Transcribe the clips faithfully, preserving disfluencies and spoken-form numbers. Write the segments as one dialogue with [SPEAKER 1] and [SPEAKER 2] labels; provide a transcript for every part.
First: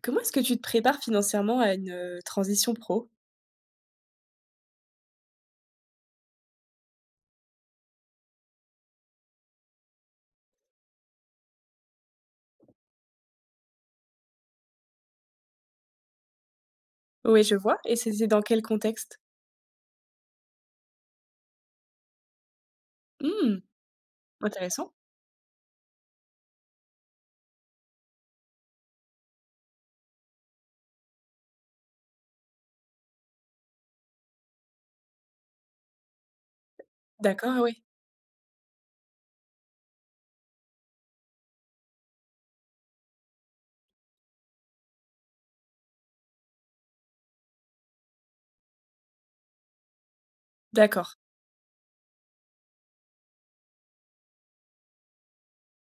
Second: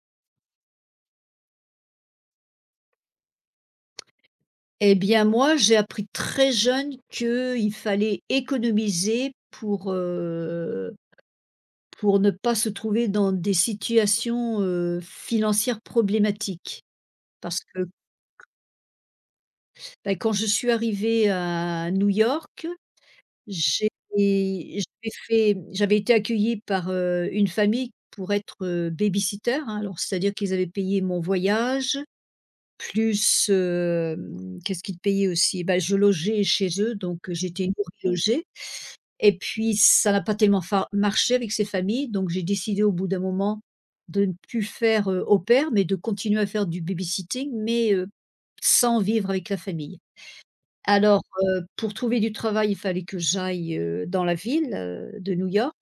[SPEAKER 1] Comment est-ce que tu te prépares financièrement à une, heu, transition pro?
[SPEAKER 2] Eh bien moi, j'ai appris très jeune qu'il fallait économiser pour, heu, pour ne pas se trouver dans des situations, heu, financières problématiques.
[SPEAKER 1] Oui, je
[SPEAKER 2] Parce
[SPEAKER 1] vois.
[SPEAKER 2] que,
[SPEAKER 1] Et c'était dans quel contexte?
[SPEAKER 2] bah, quand je suis arrivée à New York,
[SPEAKER 1] Mmh,
[SPEAKER 2] j'ai
[SPEAKER 1] intéressant.
[SPEAKER 2] j'ai fait j'avais été accueillie par, heu, une famille pour être, heu, baby-sitter, hein. Alors c'est-à-dire qu'ils avaient payé mon voyage, plus, hem, qu'est-ce qu'ils payaient aussi? Bah, je logeais chez eux, donc euh,
[SPEAKER 1] D'accord, ah
[SPEAKER 2] j'étais
[SPEAKER 1] oui,
[SPEAKER 2] nourrie, logée. Et puis ça n'a pas tellement fa marché avec ces familles, donc j'ai décidé au bout d'un moment de ne plus faire, heu, au pair, mais de continuer à faire du babysitting, mais, heu, sans vivre avec la famille.
[SPEAKER 1] d'accord.
[SPEAKER 2] Alors, heu, pour trouver du travail, il fallait que j'aille, heu, dans la ville, heu, de New York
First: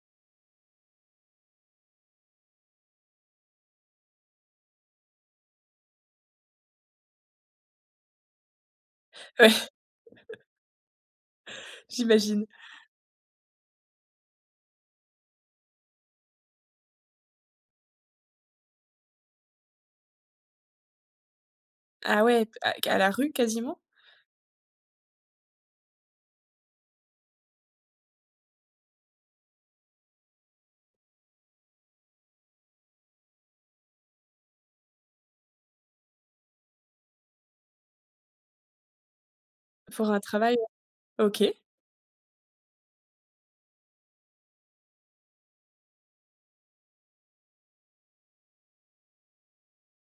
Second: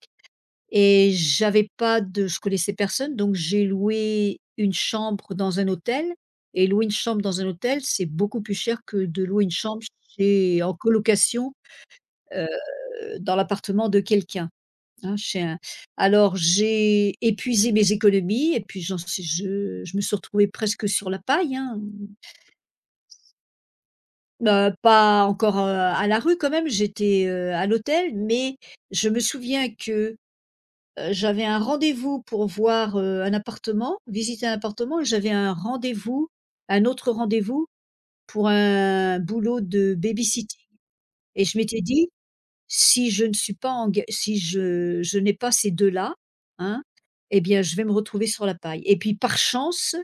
[SPEAKER 2] et j'avais pas de je connaissais personne, donc j'ai loué une chambre dans un hôtel et louer une chambre dans un hôtel, c'est beaucoup plus cher que de louer
[SPEAKER 1] Ouais,
[SPEAKER 2] une chambre chez en colocation,
[SPEAKER 1] j'imagine.
[SPEAKER 2] heu, dans l'appartement de quelqu'un. Hein, j'ai un alors j'ai épuisé mes économies et puis j'en suis je je me suis retrouvée presque sur la paille, hein.
[SPEAKER 1] Ah ouais, à à la rue quasiment?
[SPEAKER 2] Mmh, pas encore, heu, à la rue quand même, j'étais, heu, à l'hôtel, mais je me souviens que, heu, j'avais un rendez-vous pour voir, heu, un appartement, visiter un appartement et j'avais un rendez-vous un autre rendez-vous pour un boulot de
[SPEAKER 1] Pour un travail?
[SPEAKER 2] baby-sitting
[SPEAKER 1] OK.
[SPEAKER 2] et je m'étais dit: Si je ne suis pas enga si je je n'ai pas ces deux là, hein, eh bien, je vais me retrouver sur la paille et puis par chance,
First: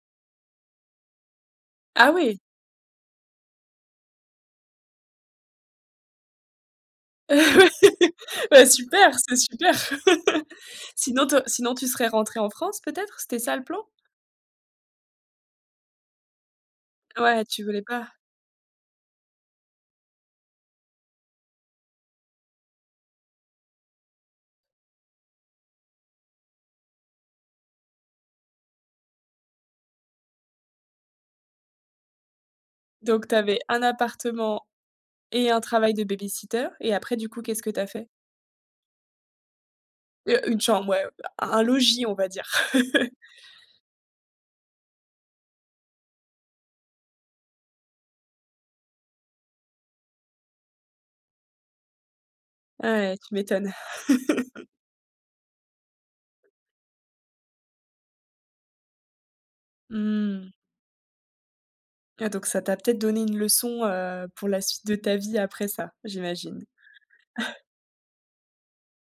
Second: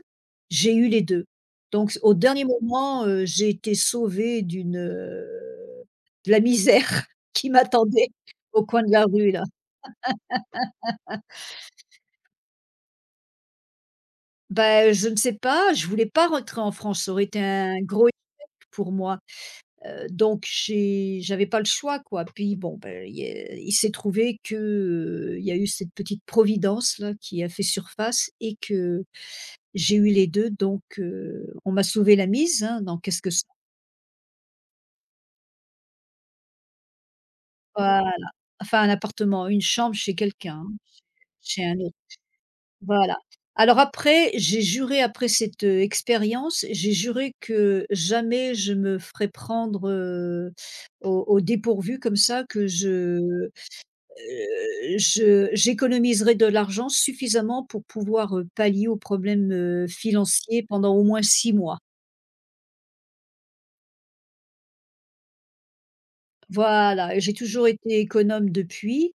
[SPEAKER 2] j'ai eu les deux. Donc
[SPEAKER 1] Ah
[SPEAKER 2] au
[SPEAKER 1] oui!
[SPEAKER 2] dernier moment, heu, j'ai été sauvée d'une, heu, de la misère qui m'attendait au
[SPEAKER 1] Bah,
[SPEAKER 2] coin de la
[SPEAKER 1] super,
[SPEAKER 2] rue
[SPEAKER 1] c'est
[SPEAKER 2] là.
[SPEAKER 1] super. Sinon tu sinon tu serais rentrée en France peut-être? C'était ça le plan?
[SPEAKER 2] Ben je ne sais pas, je voulais pas rentrer en France, ça aurait été
[SPEAKER 1] Ouais, tu
[SPEAKER 2] un
[SPEAKER 1] voulais
[SPEAKER 2] gros
[SPEAKER 1] pas.
[SPEAKER 2] hic pour moi. Heu, donc j'ai j'avais pas le choix, quoi. Puis bon, beh, il est il s'est trouvé que, heu, il y a eu cette petite providence là qui a fait surface et que j'ai eu les deux donc heu, on m'a sauvé la mise, hein, dans qu'est-ce
[SPEAKER 1] Donc
[SPEAKER 2] que
[SPEAKER 1] tu
[SPEAKER 2] ça?
[SPEAKER 1] avais un appartement et un travail de baby-sitter, et après du coup qu'est-ce que tu as fait?
[SPEAKER 2] Voilà. Enfin un appartement, une chambre chez
[SPEAKER 1] Heu, une
[SPEAKER 2] quelqu'un, hein,
[SPEAKER 1] chambre, ouais, un
[SPEAKER 2] chez un autre.
[SPEAKER 1] logis on va dire.
[SPEAKER 2] Voilà. Alors après, j'ai juré après cette, heu, expérience, j'ai juré que jamais je me ferais prendre, heu, au au dépourvu comme ça. Que
[SPEAKER 1] Ah ouais, tu
[SPEAKER 2] je
[SPEAKER 1] m'étonnes.
[SPEAKER 2] Heu, je j'économiserai de l'argent suffisamment pour pouvoir, heu, pallier aux problèmes, heu,
[SPEAKER 1] Mmh.
[SPEAKER 2] financiers pendant au moins six mois.
[SPEAKER 1] Ah, donc ça t'a peut-être donné une leçon, heu, pour la suite de ta vie après ça, j'imagine?
[SPEAKER 2] Voilà, j'ai toujours été économe depuis.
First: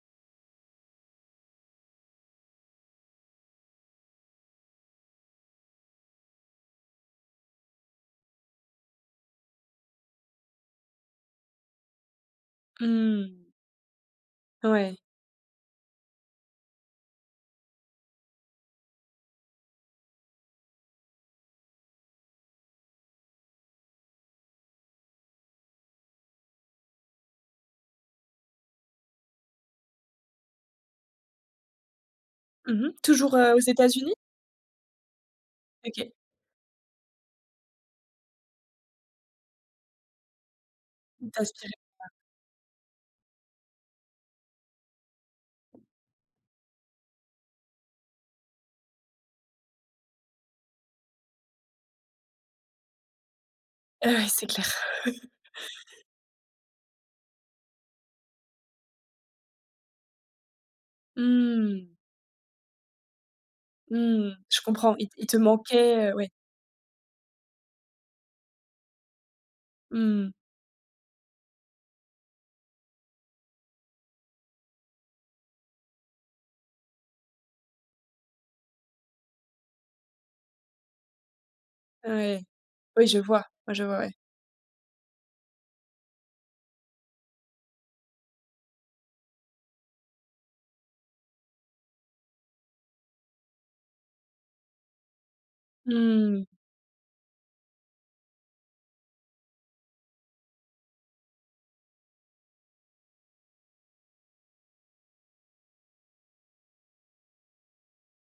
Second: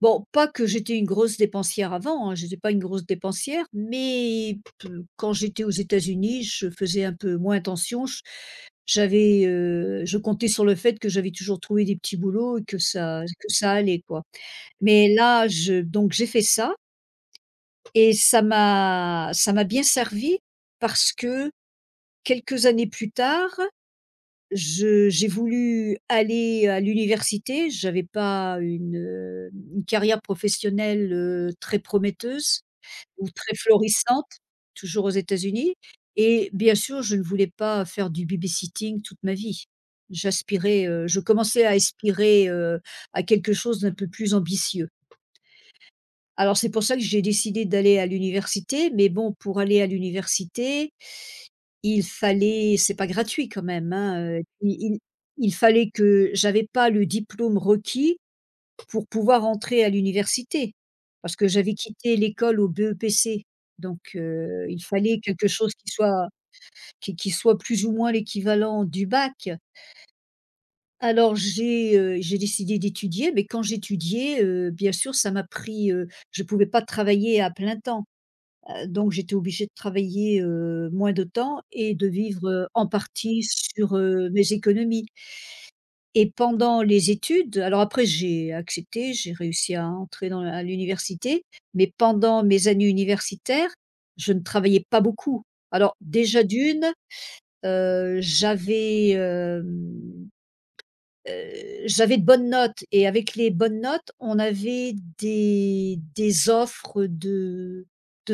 [SPEAKER 2] Bon, pas que j'étais une grosse dépensière avant, hein, je n'étais pas une grosse dépensière, mais p quand j'étais aux États-Unis, je faisais un peu moins attention. J j'avais, heu, je comptais sur le fait que j'avais toujours trouvé des petits boulots et que ça que
[SPEAKER 1] Mmh.
[SPEAKER 2] ça allait, quoi.
[SPEAKER 1] Ouais.
[SPEAKER 2] Mais là, je donc j'ai fait ça. Et ça m'a ça m'a bien servi parce que quelques années plus tard, je j'ai voulu aller à l'université. J'avais pas une, heu, une carrière professionnelle, heu, très prometteuse
[SPEAKER 1] Mmh.
[SPEAKER 2] ou
[SPEAKER 1] Toujours, heu,
[SPEAKER 2] très
[SPEAKER 1] aux États-Unis?
[SPEAKER 2] florissante, toujours aux États-Unis,
[SPEAKER 1] OK.
[SPEAKER 2] et bien sûr, je ne voulais pas faire du babysitting toute ma vie. J'aspirais, heu, je
[SPEAKER 1] Il t'a
[SPEAKER 2] commençais à
[SPEAKER 1] inspiré.
[SPEAKER 2] aspirer, heu, à quelque chose d'un peu plus ambitieux. Alors c'est pour ça que j'ai décidé d'aller à l'université, mais bon, pour aller à l'université, il fallait c'est pas gratuit quand même,
[SPEAKER 1] Ah ouais,
[SPEAKER 2] hein, heu,
[SPEAKER 1] c'est clair.
[SPEAKER 2] il il il fallait que j'avais pas le diplôme requis pour pouvoir entrer à l'université. Parce que j'avais
[SPEAKER 1] Mmh.
[SPEAKER 2] quitté l'école au B E P C, donc
[SPEAKER 1] Mmh. Je
[SPEAKER 2] heu, il
[SPEAKER 1] comprends. Il
[SPEAKER 2] fallait
[SPEAKER 1] il te
[SPEAKER 2] quelque chose qui
[SPEAKER 1] manquait, heu,
[SPEAKER 2] soit
[SPEAKER 1] ouais.
[SPEAKER 2] qui qui soit plus ou moins l'équivalent du bac.
[SPEAKER 1] Mmh.
[SPEAKER 2] Alors j'ai, heu, j'ai décidé d'étudier, mais quand j'étudiais, heu, bien sûr ça m'a pris, heu, je pouvais pas travailler à plein temps. Heu, donc j'étais obligée de travailler, heu, moins de temps et de
[SPEAKER 1] Ouais.
[SPEAKER 2] vivre, heu, en
[SPEAKER 1] Oui, je vois.
[SPEAKER 2] partie
[SPEAKER 1] Moi je
[SPEAKER 2] sur,
[SPEAKER 1] vois, ouais.
[SPEAKER 2] heu, mes économies et pendant les études. Alors après j'ai accepté, j'ai réussi à entrer dans la à l'université, mais pendant mes années universitaires, je ne travaillais pas beaucoup. Alors déjà
[SPEAKER 1] Mmh.
[SPEAKER 2] d'une heu, j'avais, hem, heu, j'avais de bonnes notes et avec les bonnes notes, on avait des des offres de de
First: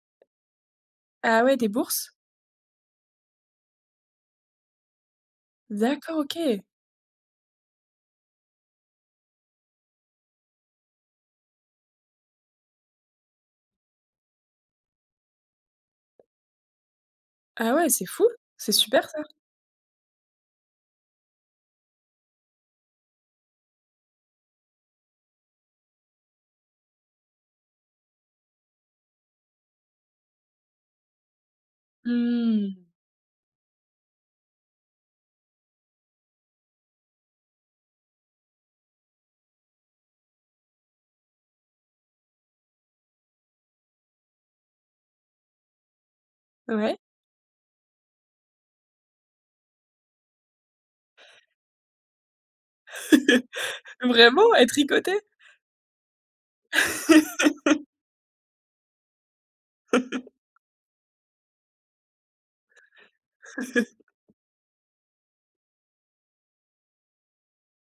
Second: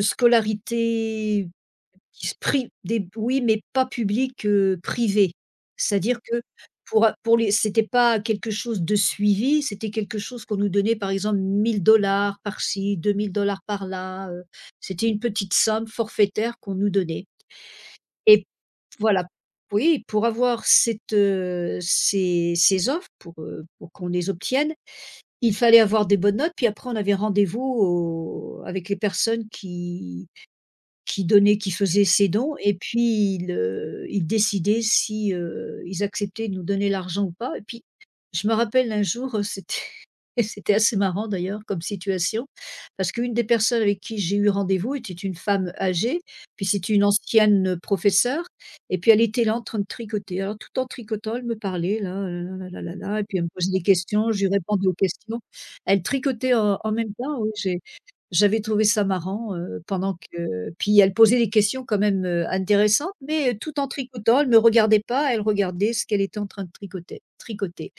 [SPEAKER 1] Ah
[SPEAKER 2] scolarité
[SPEAKER 1] ouais, des bourses?
[SPEAKER 2] qui se pri des oui, mais pas public, heu, privé.
[SPEAKER 1] D'accord,
[SPEAKER 2] C'est-à-dire que
[SPEAKER 1] OK.
[SPEAKER 2] pour a pour les c'était pas quelque chose de suivi, c'était quelque chose qu'on nous donnait par exemple mille dollars par-ci, deux mille dollars par-là, heu, c'était une petite somme forfaitaire qu'on nous donnait
[SPEAKER 1] Ah ouais, c'est fou.
[SPEAKER 2] et
[SPEAKER 1] C'est super ça.
[SPEAKER 2] voilà. Oui, pour avoir cette, heu, ces ces offres, pour, heu, pour qu'on les obtienne, il fallait avoir des bonnes notes, puis après on avait rendez-vous au avec les personnes qui qui donnait, qui faisait ses dons et
[SPEAKER 1] Mmh.
[SPEAKER 2] puis il, heu, il décidait si, heu, ils acceptaient de nous donner l'argent ou pas et puis je me rappelle un jour, euh, c'était. Et c'était assez marrant d'ailleurs comme situation, parce qu'une des personnes avec qui j'ai eu rendez-vous était une femme âgée, puis c'était
[SPEAKER 1] Ouais.
[SPEAKER 2] une ancienne professeure et puis elle était là en train de tricoter. Alors tout en tricotant, elle me parlait là, là là là la la et puis elle me posait des questions, je lui
[SPEAKER 1] Vraiment? Être
[SPEAKER 2] répondais aux
[SPEAKER 1] tricoté.
[SPEAKER 2] questions. Elle tricotait en en même temps, oui, j'ai j'avais trouvé ça marrant, heu, pendant que puis elle posait des questions quand même, heu, intéressantes, mais euh, tout en tricotant, elle ne me regardait pas, elle regardait ce qu'elle était en train de tricoter tricoter.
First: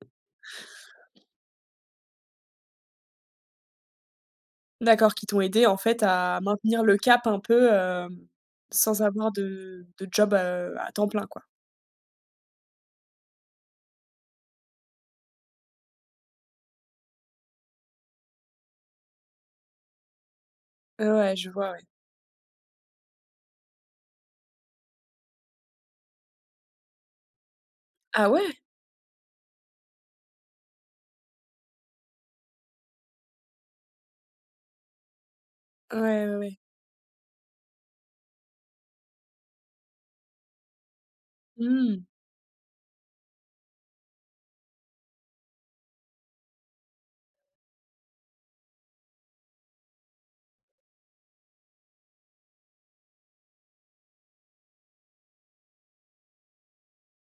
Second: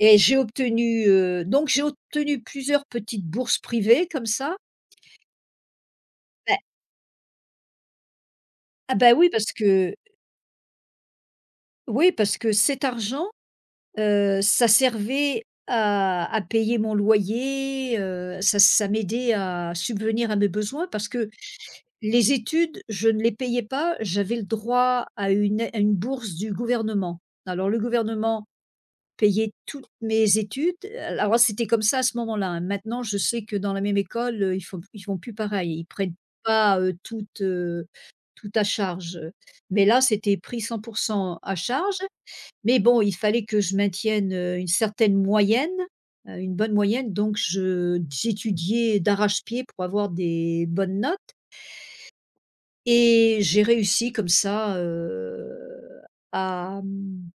[SPEAKER 2] Et j'ai obtenu, heu, donc j'ai obtenu plusieurs petites bourses privées comme ça.
[SPEAKER 1] D'accord, qui t'ont aidé en fait à
[SPEAKER 2] Bah,
[SPEAKER 1] maintenir le cap un peu, hem,
[SPEAKER 2] ah
[SPEAKER 1] sans
[SPEAKER 2] bah, oui
[SPEAKER 1] avoir
[SPEAKER 2] parce
[SPEAKER 1] de
[SPEAKER 2] que
[SPEAKER 1] de job, heu, à temps plein, quoi?
[SPEAKER 2] oui parce que cet argent, heu, ça servait à à payer mon loyer, heu, ça ça m'aidait à subvenir à mes besoins parce
[SPEAKER 1] Ouais,
[SPEAKER 2] que
[SPEAKER 1] ouais, je vois, ouais.
[SPEAKER 2] les études, je ne les payais pas, j'avais le droit à une à une bourse du gouvernement. Alors le
[SPEAKER 1] Ah ouais?
[SPEAKER 2] gouvernement payer toutes mes études. Alors c'était comme ça à ce moment-là, hein. Maintenant, je sais que dans la même école, heu, ils font ils font plus pareil. Ils
[SPEAKER 1] Ouais,
[SPEAKER 2] prennent
[SPEAKER 1] ouais, ouais.
[SPEAKER 2] pas, heu, tout, heu, tout à charge, mais là, c'était pris cent à
[SPEAKER 1] Mmh.
[SPEAKER 2] charge. Mais bon, il fallait que je maintienne, heu, une certaine moyenne, heu, une bonne moyenne, donc je j'étudiais d'arrache-pied pour avoir des bonnes notes et j'ai réussi comme ça, heu, à, mmh,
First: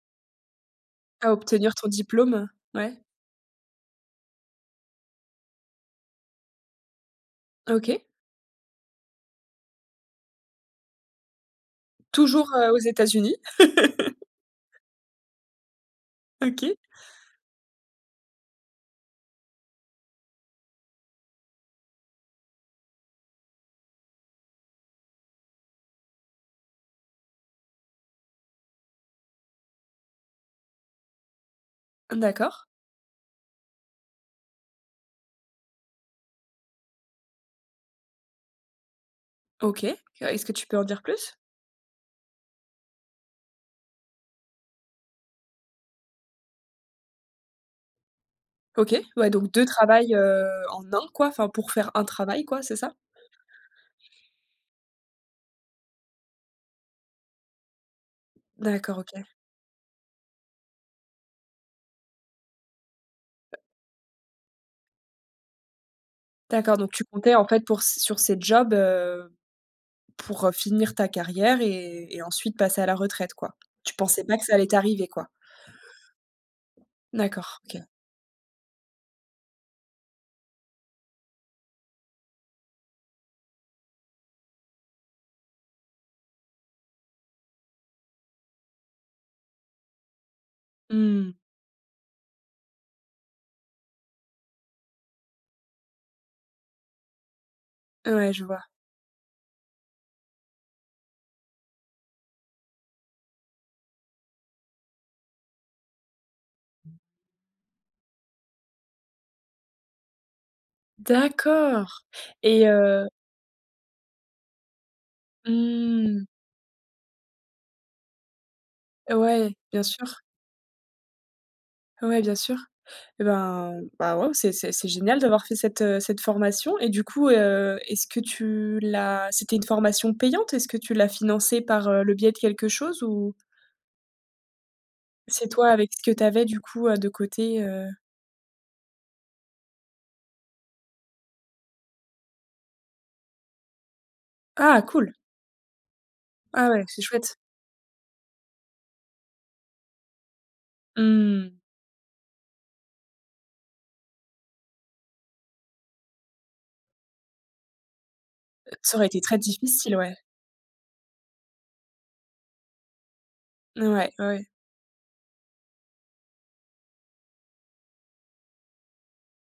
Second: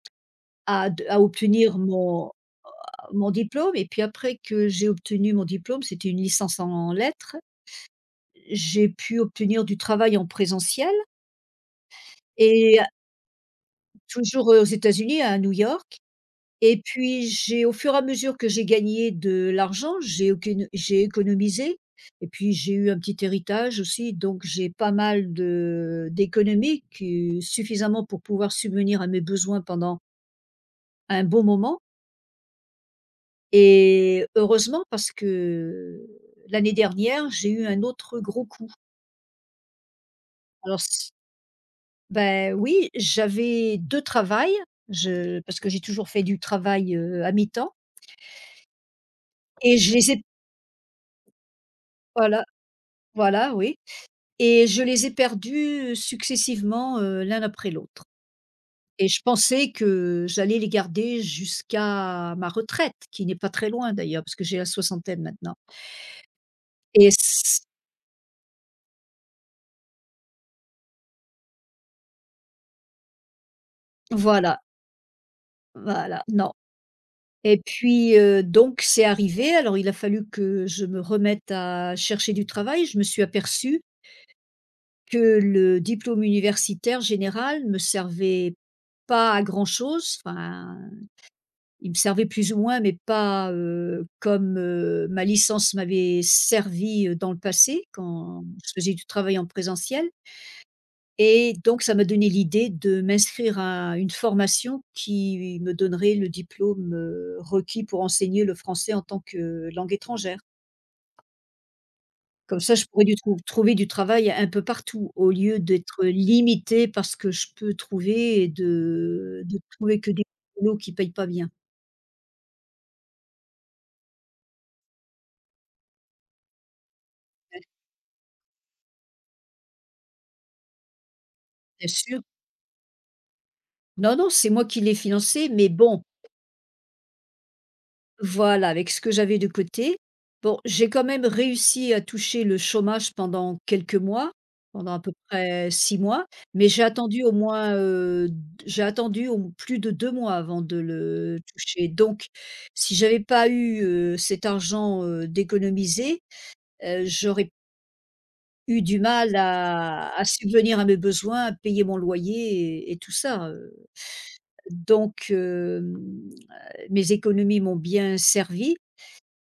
[SPEAKER 2] à à
[SPEAKER 1] À obtenir
[SPEAKER 2] obtenir
[SPEAKER 1] ton
[SPEAKER 2] mon
[SPEAKER 1] diplôme, ouais.
[SPEAKER 2] mon diplôme et puis après que j'ai obtenu mon diplôme, c'était une licence en lettres,
[SPEAKER 1] OK.
[SPEAKER 2] j'ai pu obtenir du travail en présentiel
[SPEAKER 1] Toujours, heu, aux
[SPEAKER 2] et
[SPEAKER 1] États-Unis?
[SPEAKER 2] toujours, heu, aux États-Unis, à New York
[SPEAKER 1] OK.
[SPEAKER 2] et puis j'ai au fur et à mesure que j'ai gagné de l'argent, j'ai aucune j'ai économisé et puis j'ai eu un petit héritage aussi, donc j'ai pas mal de d'économies qui suffisamment pour pouvoir subvenir à mes besoins pendant un bon moment.
[SPEAKER 1] D'accord.
[SPEAKER 2] Et heureusement parce que l'année dernière, j'ai eu un autre gros coup.
[SPEAKER 1] OK. Est-ce que tu peux
[SPEAKER 2] Alors
[SPEAKER 1] en dire
[SPEAKER 2] c
[SPEAKER 1] plus?
[SPEAKER 2] ben oui, j'avais deux travails, je parce que j'ai toujours fait du travail, heu, à mi-temps
[SPEAKER 1] OK. Ouais, donc deux
[SPEAKER 2] et je les
[SPEAKER 1] travails,
[SPEAKER 2] ai
[SPEAKER 1] heu, en un, quoi, enfin pour faire un travail
[SPEAKER 2] voilà,
[SPEAKER 1] quoi, c'est ça?
[SPEAKER 2] voilà, oui et je les ai perdus successivement, heu, l'un après l'autre
[SPEAKER 1] D'accord,
[SPEAKER 2] et
[SPEAKER 1] OK.
[SPEAKER 2] je pensais que j'allais les garder jusqu'à ma retraite, qui n'est pas très loin d'ailleurs, parce que j'ai la soixantaine maintenant
[SPEAKER 1] D'accord, donc tu
[SPEAKER 2] et
[SPEAKER 1] comptais en fait
[SPEAKER 2] c
[SPEAKER 1] pour sur ces jobs. Pour, heu, finir ta carrière et et ensuite passer à la retraite, quoi. Tu pensais pas que ça
[SPEAKER 2] voilà,
[SPEAKER 1] allait t'arriver, quoi?
[SPEAKER 2] voilà, non.
[SPEAKER 1] D'accord,
[SPEAKER 2] Et
[SPEAKER 1] OK.
[SPEAKER 2] puis, heu, donc c'est arrivé, alors il a fallu que je me remette à chercher du travail. Je me suis aperçue que le diplôme universitaire général me servait pas à grand chose. Enfin,
[SPEAKER 1] Mmh.
[SPEAKER 2] il me servait plus ou moins, mais pas, heu, comme, heu, ma licence m'avait servi, heu, dans le passé
[SPEAKER 1] Ouais, je
[SPEAKER 2] quand
[SPEAKER 1] vois.
[SPEAKER 2] je faisais du travail en présentiel. Et donc ça m'a donné l'idée de m'inscrire à une formation qui me donnerait le diplôme, heu, requis pour enseigner le français en tant que langue étrangère.
[SPEAKER 1] D'accord
[SPEAKER 2] Comme
[SPEAKER 1] et
[SPEAKER 2] ça, je pourrais
[SPEAKER 1] heu
[SPEAKER 2] du trou trouver du travail un peu partout, au lieu d'être
[SPEAKER 1] mmh.
[SPEAKER 2] limitée par ce que je peux trouver et de
[SPEAKER 1] Ouais,
[SPEAKER 2] de
[SPEAKER 1] bien
[SPEAKER 2] trouver que
[SPEAKER 1] sûr.
[SPEAKER 2] des boulots qui ne payent pas bien.
[SPEAKER 1] Ouais, bien sûr. Et ben, bah, ouais, c'est c'est c'est génial d'avoir fait cette, heu, cette formation et du coup,
[SPEAKER 2] Ouais,
[SPEAKER 1] heu, est-ce que tu l'as c'était une formation payante? Est-ce que tu l'as financée
[SPEAKER 2] bien
[SPEAKER 1] par, heu, le
[SPEAKER 2] sûr.
[SPEAKER 1] biais de quelque chose ou
[SPEAKER 2] Non, non, c'est moi qui l'ai
[SPEAKER 1] c'est
[SPEAKER 2] financé, mais
[SPEAKER 1] toi avec ce
[SPEAKER 2] bon.
[SPEAKER 1] que tu avais, du coup, heu, de côté, heu?
[SPEAKER 2] Voilà, avec ce que j'avais de côté. Bon, j'ai quand même réussi à toucher le chômage pendant quelques mois,
[SPEAKER 1] Ah
[SPEAKER 2] pendant à peu
[SPEAKER 1] cool!
[SPEAKER 2] près six mois,
[SPEAKER 1] Ah
[SPEAKER 2] mais
[SPEAKER 1] ouais,
[SPEAKER 2] j'ai
[SPEAKER 1] c'est
[SPEAKER 2] attendu au
[SPEAKER 1] chouette.
[SPEAKER 2] moins, heu, d j'ai attendu au plus de deux mois avant de le
[SPEAKER 1] Mmh.
[SPEAKER 2] toucher. Donc si j'avais pas eu, heu, cet argent, heu, d'économiser, heu, j'aurais eu
[SPEAKER 1] Ça
[SPEAKER 2] du
[SPEAKER 1] aurait été
[SPEAKER 2] mal
[SPEAKER 1] très difficile, ouais.
[SPEAKER 2] à à subvenir à mes besoins, à payer mon loyer et et tout ça, heu,
[SPEAKER 1] Ouais, ouais.
[SPEAKER 2] donc hem, mes économies m'ont bien servie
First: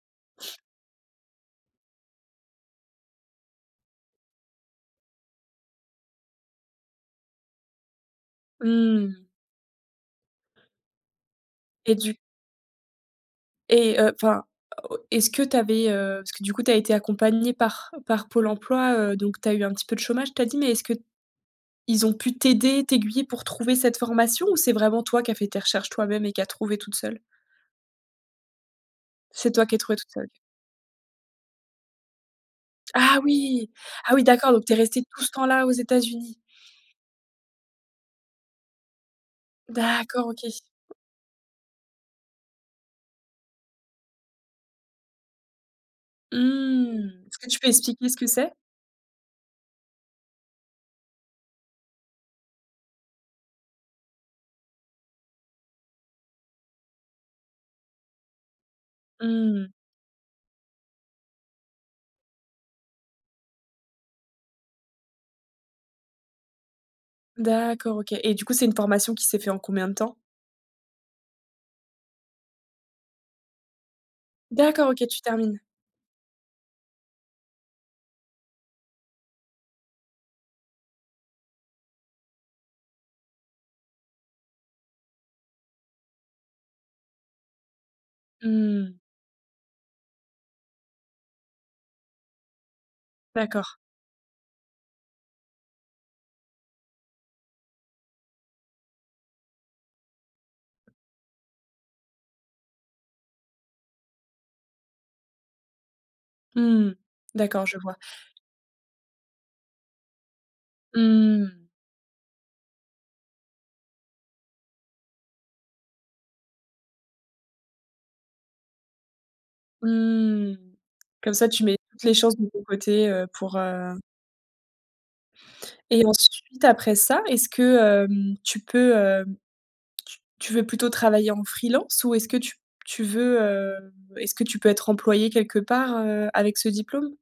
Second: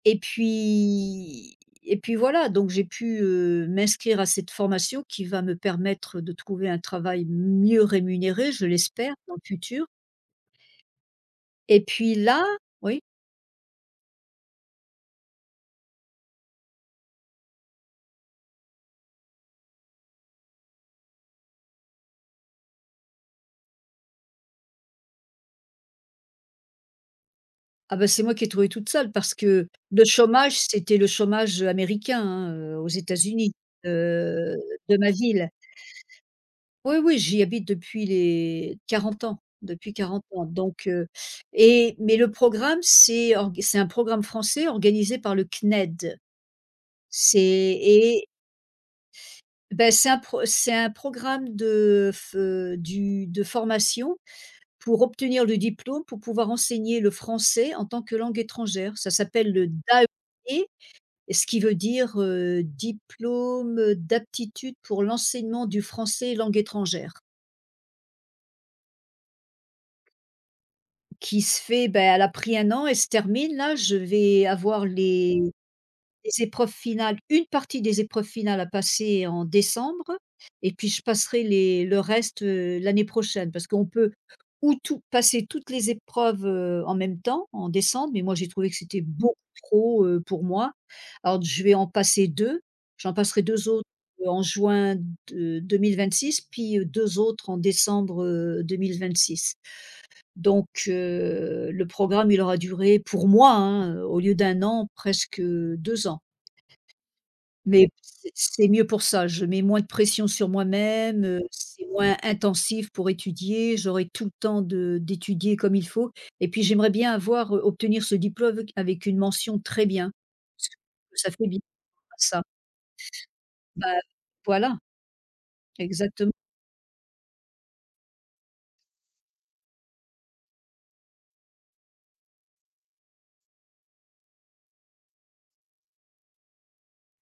[SPEAKER 2] et puis et puis voilà, donc j'ai pu, heu, m'inscrire à cette formation qui va me permettre de trouver un travail mieux rémunéré, je
[SPEAKER 1] Mmh.
[SPEAKER 2] l'espère, dans le futur. Et
[SPEAKER 1] Et du
[SPEAKER 2] puis là oui?
[SPEAKER 1] et heu, enfin, o est-ce que tu avais, heu, parce que du coup, tu as été accompagnée par par Pôle emploi, heu, donc tu as eu un petit peu de chômage, tu as dit, mais est-ce qu'ils ont pu t'aider, t'aiguiller pour trouver cette formation, ou c'est vraiment toi qui as fait tes recherches toi-même et qui as trouvé toute seule?
[SPEAKER 2] Ah ben c'est moi qui ai trouvé toute seule parce
[SPEAKER 1] C'est toi
[SPEAKER 2] que
[SPEAKER 1] qui as trouvé
[SPEAKER 2] le
[SPEAKER 1] toute seule?
[SPEAKER 2] chômage, c'était le chômage américain, hein, heu, aux
[SPEAKER 1] Ah
[SPEAKER 2] États-Unis,
[SPEAKER 1] oui! Ah oui, d'accord,
[SPEAKER 2] heu,
[SPEAKER 1] donc tu es
[SPEAKER 2] de
[SPEAKER 1] restée
[SPEAKER 2] ma
[SPEAKER 1] tout ce
[SPEAKER 2] ville.
[SPEAKER 1] temps-là aux États-Unis?
[SPEAKER 2] Oui, oui, j'y habite depuis les quarante ans, depuis quarante
[SPEAKER 1] D'accord,
[SPEAKER 2] ans
[SPEAKER 1] OK.
[SPEAKER 2] donc heu et mais le programme, c'est org c'est un programme français organisé par le C N E D.
[SPEAKER 1] Mmh. Est-ce
[SPEAKER 2] C'est
[SPEAKER 1] que tu peux expliquer ce que
[SPEAKER 2] et
[SPEAKER 1] c'est?
[SPEAKER 2] ben c'est un pro c'est un programme de f heu, du de formation pour obtenir le diplôme, pour pouvoir enseigner le français en tant que langue étrangère. Ça s'appelle le
[SPEAKER 1] Mmh.
[SPEAKER 2] D A E P, ce qui veut dire, heu, diplôme d'aptitude pour l'enseignement du français langue étrangère,
[SPEAKER 1] D'accord, OK. Et du coup, c'est une formation qui s'est fait en combien de temps?
[SPEAKER 2] qui se fait, ben elle a pris un an, et se termine là. Je vais avoir
[SPEAKER 1] D'accord, OK, tu
[SPEAKER 2] les
[SPEAKER 1] termines.
[SPEAKER 2] Les épreuves finales, une partie des épreuves finales à passer en décembre et puis je passerai les le reste, heu, l'année prochaine. Parce qu'on peut ou tout passer toutes les épreuves, heu, en même temps, en décembre, mais moi j'ai trouvé que
[SPEAKER 1] Mmh.
[SPEAKER 2] c'était beaucoup trop, heu, pour moi. Alors je vais en passer deux, j'en passerai deux
[SPEAKER 1] D'accord.
[SPEAKER 2] autres, heu, en juin de deux mille vingt-six, puis, heu, deux autres en décembre, heu, deux mille vingt-six. Donc, heu, le programme il aura duré pour moi, hein, au lieu d'un an, presque, deux ans.
[SPEAKER 1] Mmh. D'accord, je
[SPEAKER 2] Mais
[SPEAKER 1] vois.
[SPEAKER 2] c'est c'est mieux pour ça. Je mets moins de pression sur moi-même, heu,
[SPEAKER 1] Mmh.
[SPEAKER 2] c'est moins intensif pour étudier, j'aurai tout le temps de d'étudier comme il faut et puis j'aimerais bien avoir, heu, obtenir ce diplôme avec avec une mention très bien.
[SPEAKER 1] Mmh.
[SPEAKER 2] Parce que ça
[SPEAKER 1] Comme ça,
[SPEAKER 2] fait bien
[SPEAKER 1] tu mets toutes les chances
[SPEAKER 2] ça.
[SPEAKER 1] de ton côté, heu, pour,
[SPEAKER 2] Bah,
[SPEAKER 1] heu.
[SPEAKER 2] voilà,
[SPEAKER 1] Et
[SPEAKER 2] exactement.
[SPEAKER 1] ensuite, après ça, est-ce que, hem, tu peux, hem, tu tu veux plutôt travailler en freelance, ou est-ce que tu tu veux, heu, est-ce que tu peux être employé quelque part, heu, avec ce diplôme?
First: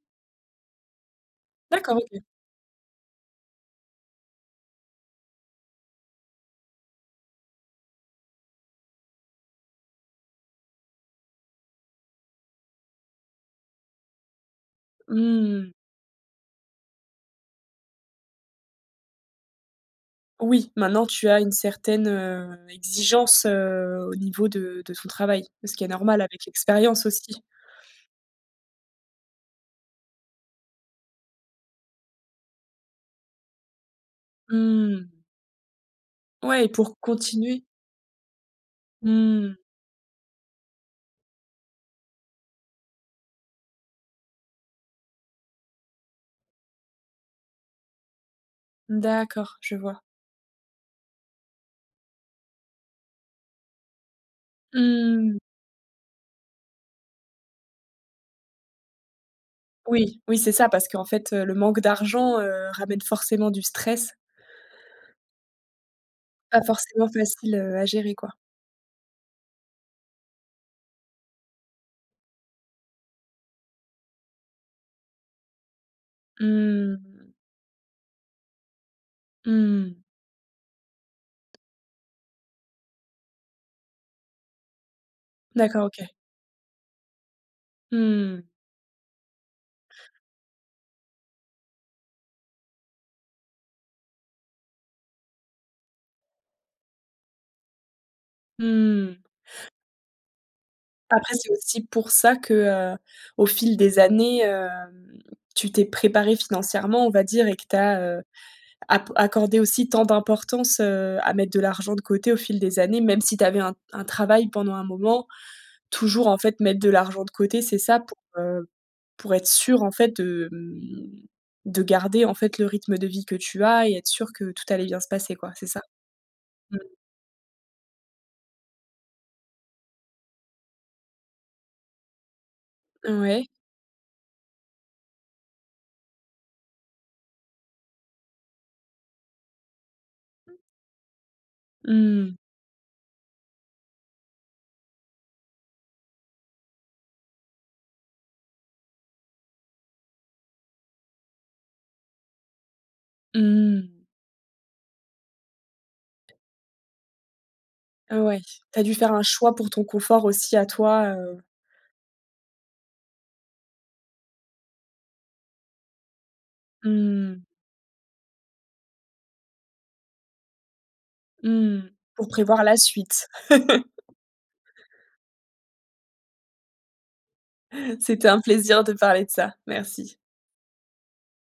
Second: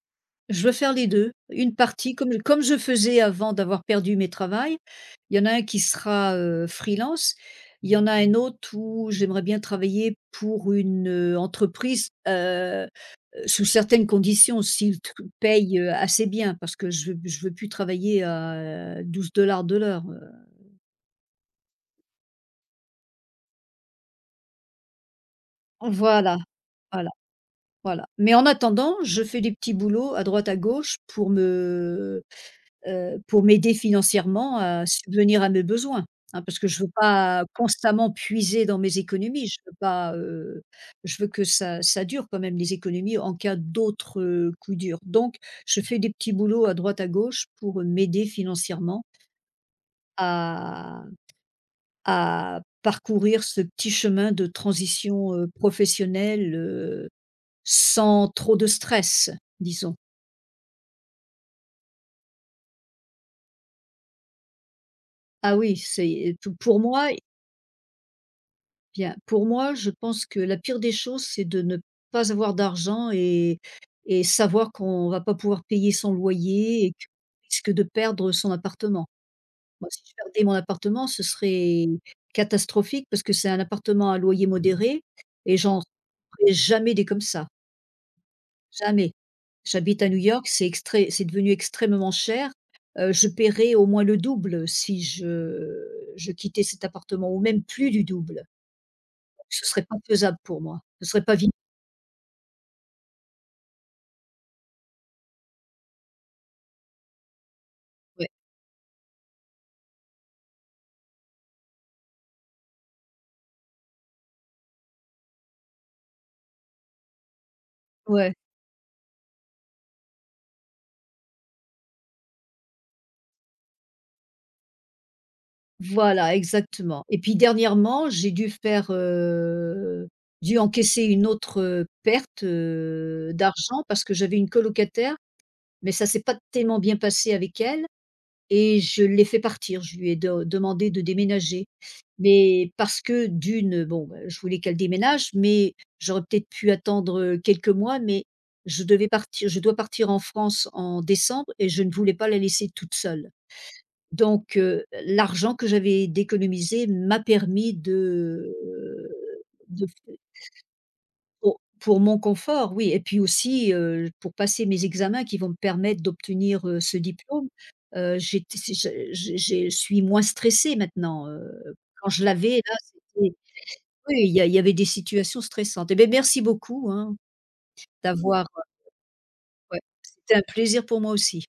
[SPEAKER 2] Je veux faire les deux. Une
[SPEAKER 1] D'accord,
[SPEAKER 2] partie
[SPEAKER 1] OK.
[SPEAKER 2] comme comme je faisais avant d'avoir perdu mes travails. Il y en a un qui sera, heu, freelance, il y en a un autre où j'aimerais bien travailler pour une, heu, entreprise, heu, sous certaines conditions, s'ils te
[SPEAKER 1] Mmh.
[SPEAKER 2] payent, heu, assez bien parce que je veux je veux plus travailler à douze dollars de l'heure, heu,
[SPEAKER 1] Oui, maintenant tu as une certaine, heu, exigence, heu, au niveau de de ton travail, ce qui est normal
[SPEAKER 2] voilà,
[SPEAKER 1] avec l'expérience
[SPEAKER 2] voilà,
[SPEAKER 1] aussi.
[SPEAKER 2] voilà. Mais en attendant, je fais des petits boulots à droite à gauche pour me, heu, pour m'aider financièrement à
[SPEAKER 1] Mmh.
[SPEAKER 2] subvenir à mes besoins, hein, parce
[SPEAKER 1] Ouais,
[SPEAKER 2] que
[SPEAKER 1] et
[SPEAKER 2] je veux
[SPEAKER 1] pour
[SPEAKER 2] pas
[SPEAKER 1] continuer
[SPEAKER 2] constamment puiser dans mes économies.
[SPEAKER 1] mmh.
[SPEAKER 2] Je veux pas, heu, Je veux que ça ça dure quand même les économies en cas d'autres, heu, coups durs. Donc je fais des petits boulots à droite à gauche pour m'aider financièrement,
[SPEAKER 1] D'accord, je vois.
[SPEAKER 2] à à parcourir ce petit chemin de transition,
[SPEAKER 1] Mmh.
[SPEAKER 2] heu, professionnelle, heu, sans trop de stress, disons.
[SPEAKER 1] Oui, oui, c'est ça, parce qu'en fait, heu, le manque d'argent, heu, ramène forcément du stress,
[SPEAKER 2] Ah oui, c'est pou
[SPEAKER 1] pas
[SPEAKER 2] pour
[SPEAKER 1] forcément
[SPEAKER 2] moi, eh
[SPEAKER 1] facile, heu, à gérer, quoi.
[SPEAKER 2] bien, pour moi, je pense que la pire des choses, c'est de ne pas avoir d'argent et et savoir qu'on va pas pouvoir payer son loyer et
[SPEAKER 1] Mmh.
[SPEAKER 2] qu'on risque de perdre son appartement. Moi, si
[SPEAKER 1] Mmh.
[SPEAKER 2] je perdais mon appartement, ce serait catastrophique parce que c'est un appartement à loyer modéré et j'en
[SPEAKER 1] D'accord, OK.
[SPEAKER 2] trouverai jamais des comme ça.
[SPEAKER 1] Mmh.
[SPEAKER 2] Jamais. J'habite à New York, c'est extré c'est devenu extrêmement cher. Heu, je paierais au moins le double si je je quittais cet appartement ou même plus du double.
[SPEAKER 1] Mmh.
[SPEAKER 2] Ce serait pas faisable pour moi. Ce serait
[SPEAKER 1] Après
[SPEAKER 2] pas
[SPEAKER 1] c'est
[SPEAKER 2] viable.
[SPEAKER 1] aussi pour ça que, heu, au fil des années, hem, tu t'es préparé financièrement, on va dire, et que tu as,
[SPEAKER 2] Ouais,
[SPEAKER 1] app accorder aussi tant d'importance, heu, à mettre de l'argent de côté au fil des années, même si tu avais un un travail pendant un moment, toujours, en fait, mettre de l'argent de côté, c'est ça pour,
[SPEAKER 2] ouais,
[SPEAKER 1] heu, pour être sûr, en fait, de, mmh, de garder, en fait, le rythme de vie que tu as, et être sûr que tout allait bien se passer, quoi, c'est ça?
[SPEAKER 2] voilà, exactement. Et puis dernièrement, j'ai dû faire, heu, dû encaisser une autre, heu, perte,
[SPEAKER 1] Mmh.
[SPEAKER 2] heu,
[SPEAKER 1] Ouais.
[SPEAKER 2] d'argent parce que j'avais une colocataire, mais ça s'est pas tellement bien passé avec elle. Et je l'ai fait partir, je lui ai de demandé de déménager.
[SPEAKER 1] Mmh.
[SPEAKER 2] Mais parce que d'une, bon, bah, je voulais qu'elle déménage, mais j'aurais peut-être pu attendre quelques mois, mais je devais partir je dois partir en France en décembre et je ne voulais pas la laisser toute seule.
[SPEAKER 1] Mmh.
[SPEAKER 2] Donc heu, l'argent que j'avais d'économiser m'a permis
[SPEAKER 1] Ouais.
[SPEAKER 2] de,
[SPEAKER 1] T'as dû
[SPEAKER 2] heu,
[SPEAKER 1] faire un choix pour ton
[SPEAKER 2] de
[SPEAKER 1] confort aussi à toi, heu.
[SPEAKER 2] pour pour mon confort, oui et puis aussi, heu, pour passer mes examens qui vont me permettre d'obtenir, heu, ce
[SPEAKER 1] Mmh.
[SPEAKER 2] diplôme, heu, j'étais j'ai j'ai j'ai je suis moins stressée maintenant, heu,
[SPEAKER 1] Mmh.
[SPEAKER 2] quand je
[SPEAKER 1] Pour
[SPEAKER 2] l'avais
[SPEAKER 1] prévoir la
[SPEAKER 2] là,
[SPEAKER 1] suite.
[SPEAKER 2] c'était, oui, il y a il y avait des situations stressantes. Eh beh, merci beaucoup, hein,
[SPEAKER 1] C'était un
[SPEAKER 2] d'avoir,
[SPEAKER 1] plaisir de parler de ça.
[SPEAKER 2] ouais,
[SPEAKER 1] Merci.
[SPEAKER 2] c'était un plaisir pour moi aussi.